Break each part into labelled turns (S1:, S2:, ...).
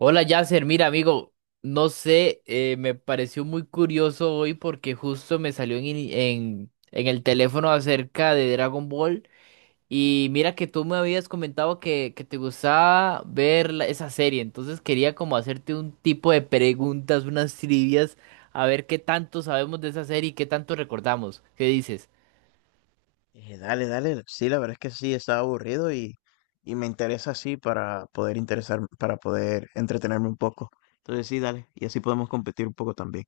S1: Hola Yasser, mira amigo, no sé, me pareció muy curioso hoy porque justo me salió en el teléfono acerca de Dragon Ball y mira que tú me habías comentado que te gustaba ver esa serie, entonces quería como hacerte un tipo de preguntas, unas trivias, a ver qué tanto sabemos de esa serie y qué tanto recordamos. ¿Qué dices?
S2: Dale, dale. Sí, la verdad es que sí, estaba aburrido y me interesa así para poder interesar, para poder entretenerme un poco. Entonces sí, dale. Y así podemos competir un poco también.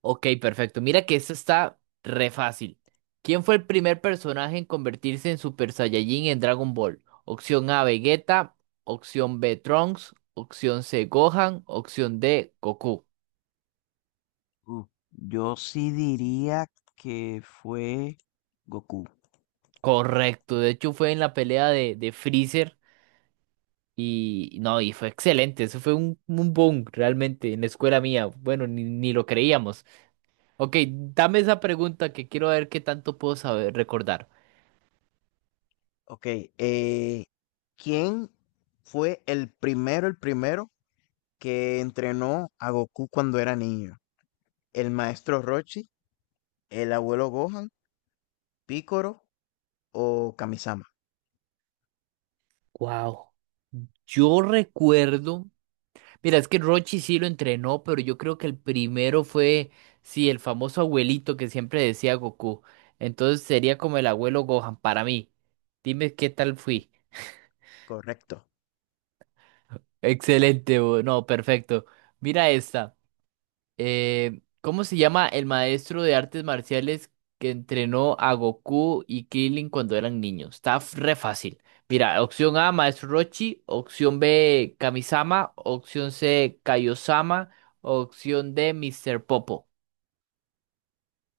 S1: Ok, perfecto. Mira que esto está re fácil. ¿Quién fue el primer personaje en convertirse en Super Saiyajin en Dragon Ball? Opción A, Vegeta. Opción B, Trunks. Opción C, Gohan. Opción D, Goku.
S2: Yo sí diría que fue Goku.
S1: Correcto. De hecho, fue en la pelea de Freezer. Y no, y fue excelente. Eso fue un boom realmente en la escuela mía. Bueno, ni lo creíamos. Ok, dame esa pregunta que quiero ver qué tanto puedo saber recordar.
S2: Ok, eh, ¿quién fue el primero que entrenó a Goku cuando era niño? ¿El maestro Roshi, el abuelo Gohan, Picoro o Kamisama?
S1: Wow. Yo recuerdo. Mira, es que Rochi sí lo entrenó, pero yo creo que el primero fue, sí, el famoso abuelito que siempre decía Goku. Entonces sería como el abuelo Gohan para mí. Dime qué tal fui.
S2: Correcto.
S1: Excelente, no, perfecto. Mira esta. ¿Cómo se llama el maestro de artes marciales que entrenó a Goku y Krillin cuando eran niños? Está re fácil. Mira, opción A, Maestro Rochi, opción B, Kamisama, opción C, Kaiosama, opción D, Mr. Popo.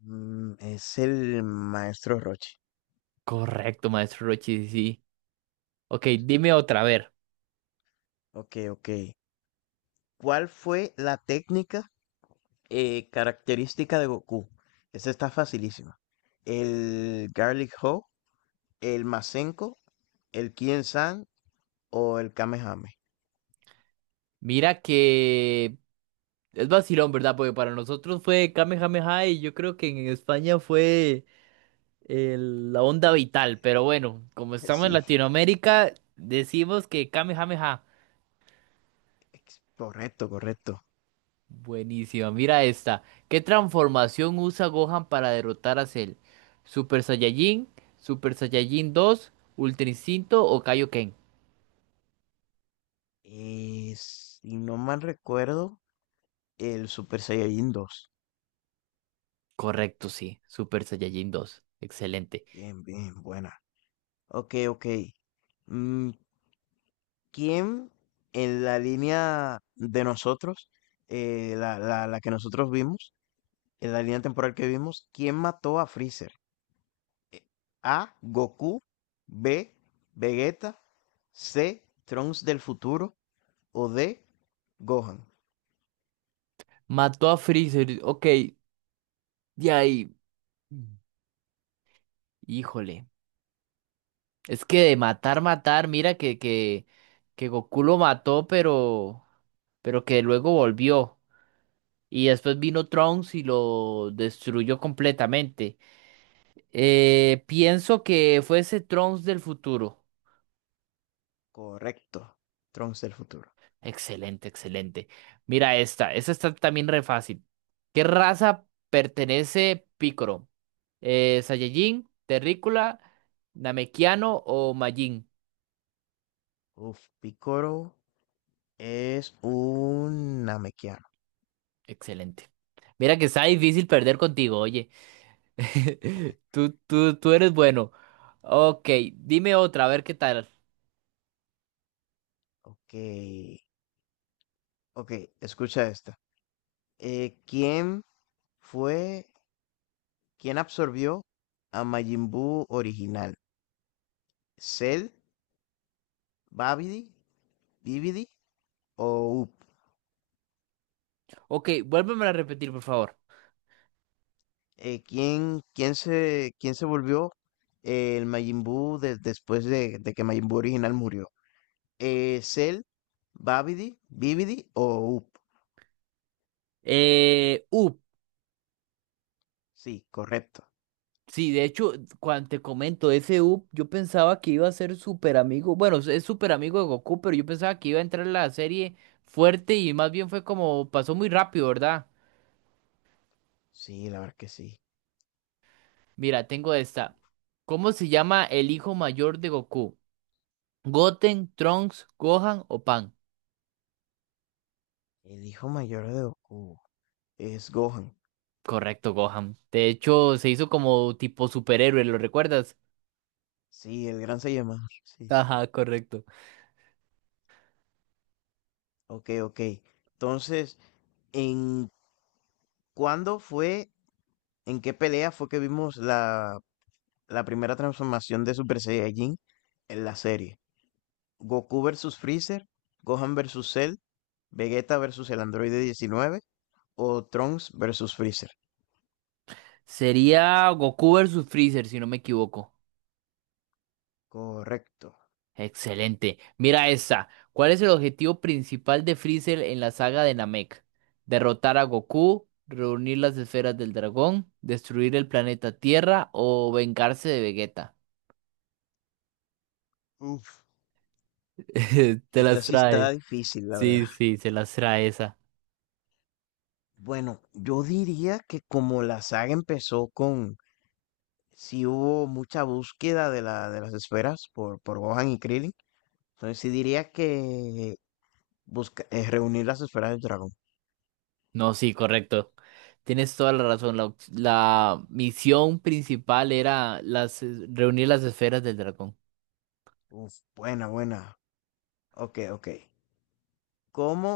S2: Es el maestro Roshi.
S1: Correcto, Maestro Rochi, sí. Sí. Ok, dime otra, a ver.
S2: Ok, ok. ¿Cuál fue la técnica característica de Goku? Esa está facilísima. ¿El Garlic Ho, el Masenko, el Kien San o el Kamehame?
S1: Mira que es vacilón, ¿verdad? Porque para nosotros fue Kamehameha y yo creo que en España fue la onda vital, pero bueno, como estamos en
S2: Sí,
S1: Latinoamérica, decimos que Kamehameha.
S2: correcto, correcto.
S1: Buenísima, mira esta. ¿Qué transformación usa Gohan para derrotar a Cell? ¿Super Saiyajin, Super Saiyajin 2 Ultra Instinto o Kaioken?
S2: Si no mal recuerdo, el Super Saiyajin 2.
S1: Correcto, sí, Super Saiyajin 2. Excelente.
S2: Bien, bien, buena. Ok, ok. Mm, ¿Quién en la línea de nosotros, la que nosotros vimos, en la línea temporal que vimos, quién mató a Freezer? A, Goku; B, Vegeta; C, Trunks del futuro; o D, Gohan.
S1: Mató a Freezer, ok, de ahí. Híjole. Es que de matar, matar, mira que Goku lo mató, pero que luego volvió. Y después vino Trunks y lo destruyó completamente. Pienso que fue ese Trunks del futuro.
S2: Correcto, Trunks del futuro.
S1: Excelente, excelente. Mira esta, esta está también re fácil. ¿Qué raza pertenece Piccolo? ¿Saiyajin, Terrícola, Namekiano o Majin?
S2: Uf, Picoro es un Namekiano.
S1: Excelente. Mira que está difícil perder contigo, oye. Tú eres bueno. Ok, dime otra, a ver qué tal.
S2: Ok, ok, escucha esta. ¿Quién fue quien absorbió a Majin Buu original? ¿Cell, Babidi, Bibidi o Up?
S1: Ok, vuélveme a repetir, por favor.
S2: ¿Quién se volvió el Majin Buu después de que Majin Buu original murió? ¿Cell, Babidi, Bibidi o Up?
S1: Up.
S2: Sí, correcto.
S1: Sí, de hecho, cuando te comento ese up, yo pensaba que iba a ser súper amigo. Bueno, es súper amigo de Goku, pero yo pensaba que iba a entrar en la serie fuerte y más bien fue como pasó muy rápido, ¿verdad?
S2: Sí, la verdad que sí.
S1: Mira, tengo esta. ¿Cómo se llama el hijo mayor de Goku? ¿Goten, Trunks, Gohan o Pan?
S2: El hijo mayor de Goku es Gohan.
S1: Correcto, Gohan. De hecho, se hizo como tipo superhéroe, ¿lo recuerdas?
S2: Sí, el gran Saiyaman. Sí.
S1: Ajá, correcto.
S2: Ok, ok. Entonces, ¿en cuándo fue ¿en qué pelea fue que vimos la primera transformación de Super Saiyajin en la serie? ¿Goku versus Freezer, Gohan versus Cell, Vegeta versus el androide 19 o Trunks versus Freezer?
S1: Sería Goku versus Freezer, si no me equivoco.
S2: Correcto.
S1: Excelente. Mira esta. ¿Cuál es el objetivo principal de Freezer en la saga de Namek? ¿Derrotar a Goku, reunir las esferas del dragón, destruir el planeta Tierra o vengarse de Vegeta?
S2: Uf,
S1: Te
S2: esta
S1: las
S2: sí está
S1: trae.
S2: difícil, la verdad.
S1: Sí, sí, se las trae esa.
S2: Bueno, yo diría que como la saga empezó sí hubo mucha búsqueda de de las esferas por Gohan y Krillin, entonces sí diría que busca, reunir las esferas del dragón.
S1: No, sí, correcto. Tienes toda la razón. La, la misión principal era las, reunir las esferas del dragón.
S2: Uf, buena, buena. Ok, ok. ¿Cómo,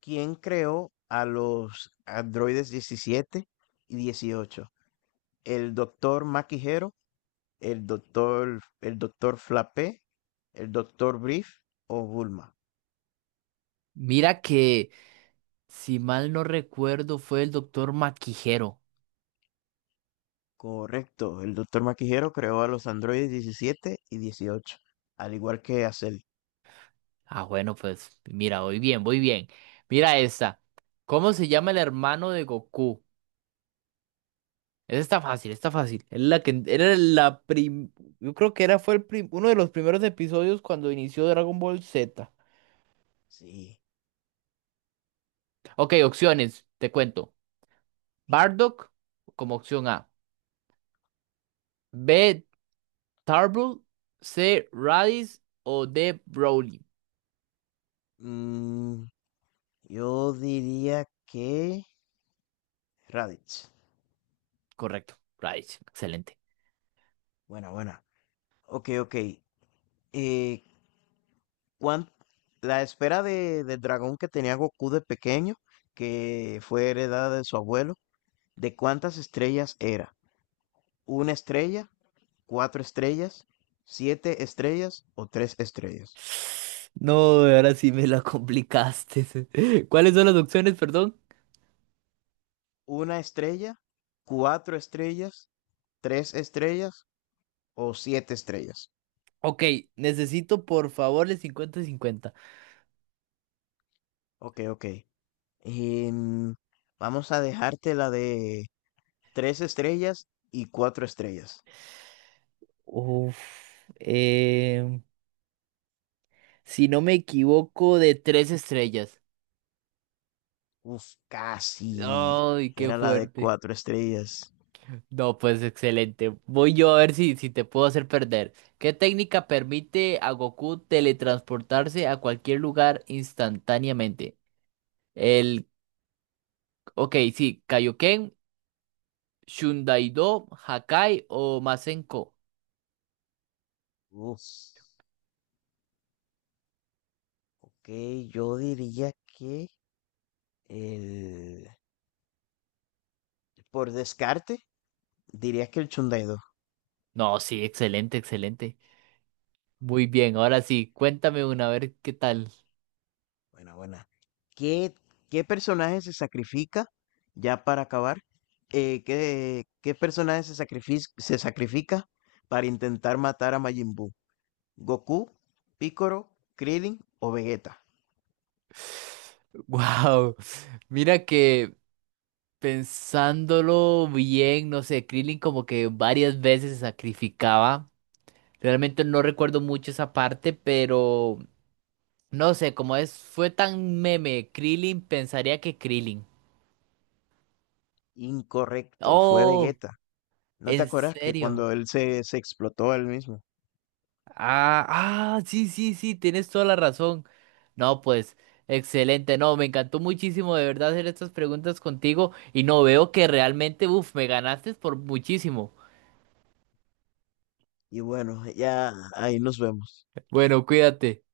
S2: ¿quién creó a los androides 17 y 18? ¿El doctor Maquijero, el doctor Flapé, el doctor Brief o Bulma?
S1: Mira que, si mal no recuerdo, fue el doctor Maquijero.
S2: Correcto, el doctor Maquijero creó a los androides 17 y 18 al igual que a Cell.
S1: Ah, bueno, pues mira, voy bien, voy bien. Mira esta. ¿Cómo se llama el hermano de Goku? Esa está fácil, está fácil. Es la que era la prim, yo creo que era fue el uno de los primeros episodios cuando inició Dragon Ball Z.
S2: Sí.
S1: Ok, opciones, te cuento. Bardock como opción A. B. Tarbell, C. Radish o D. Broly.
S2: Mm, yo diría que Raditz.
S1: Correcto, Radish. Excelente.
S2: Buena, buena. Ok, ok. Eh, One, la esfera del dragón que tenía Goku de pequeño, que fue heredada de su abuelo, ¿de cuántas estrellas era? ¿Una estrella, cuatro estrellas, siete estrellas o tres estrellas?
S1: No, ahora sí me la complicaste. ¿Cuáles son las opciones, perdón?
S2: ¿Una estrella, cuatro estrellas, tres estrellas o siete estrellas?
S1: Ok, necesito por favor el 50 y 50.
S2: Ok, ok. Em, Vamos a dejarte la de tres estrellas y cuatro estrellas.
S1: Uf, em, si no me equivoco, de 3 estrellas.
S2: Uf, casi.
S1: Ay, qué
S2: Era la de
S1: fuerte.
S2: cuatro estrellas.
S1: No, pues excelente. Voy yo a ver si, si te puedo hacer perder. ¿Qué técnica permite a Goku teletransportarse a cualquier lugar instantáneamente? El, ok, sí, Kaioken, Shundaido, Hakai o Masenko.
S2: Uf, ok, yo diría que el... por descarte, diría que el Chundaido.
S1: No, sí, excelente, excelente. Muy bien, ahora sí, cuéntame una, a ver qué tal.
S2: Buena, buena. ¿Qué, qué personaje se sacrifica, ya para acabar? ¿Qué personaje se sacrifica, para intentar matar a Majin Buu? ¿Goku, Piccolo, Krillin o Vegeta?
S1: Wow, mira que pensándolo bien, no sé, Krillin como que varias veces se sacrificaba. Realmente no recuerdo mucho esa parte, pero no sé, como es, fue tan meme, Krillin, pensaría que Krillin.
S2: Incorrecto, fue
S1: Oh,
S2: Vegeta. ¿No te
S1: ¿en
S2: acuerdas que
S1: serio?
S2: cuando se explotó a él mismo?
S1: Ah, ah, sí, sí, sí, tienes toda la razón. No, pues, excelente, no, me encantó muchísimo de verdad hacer estas preguntas contigo y no veo que realmente, uff, me ganaste por muchísimo.
S2: Y bueno, ya ahí nos vemos.
S1: Bueno, cuídate.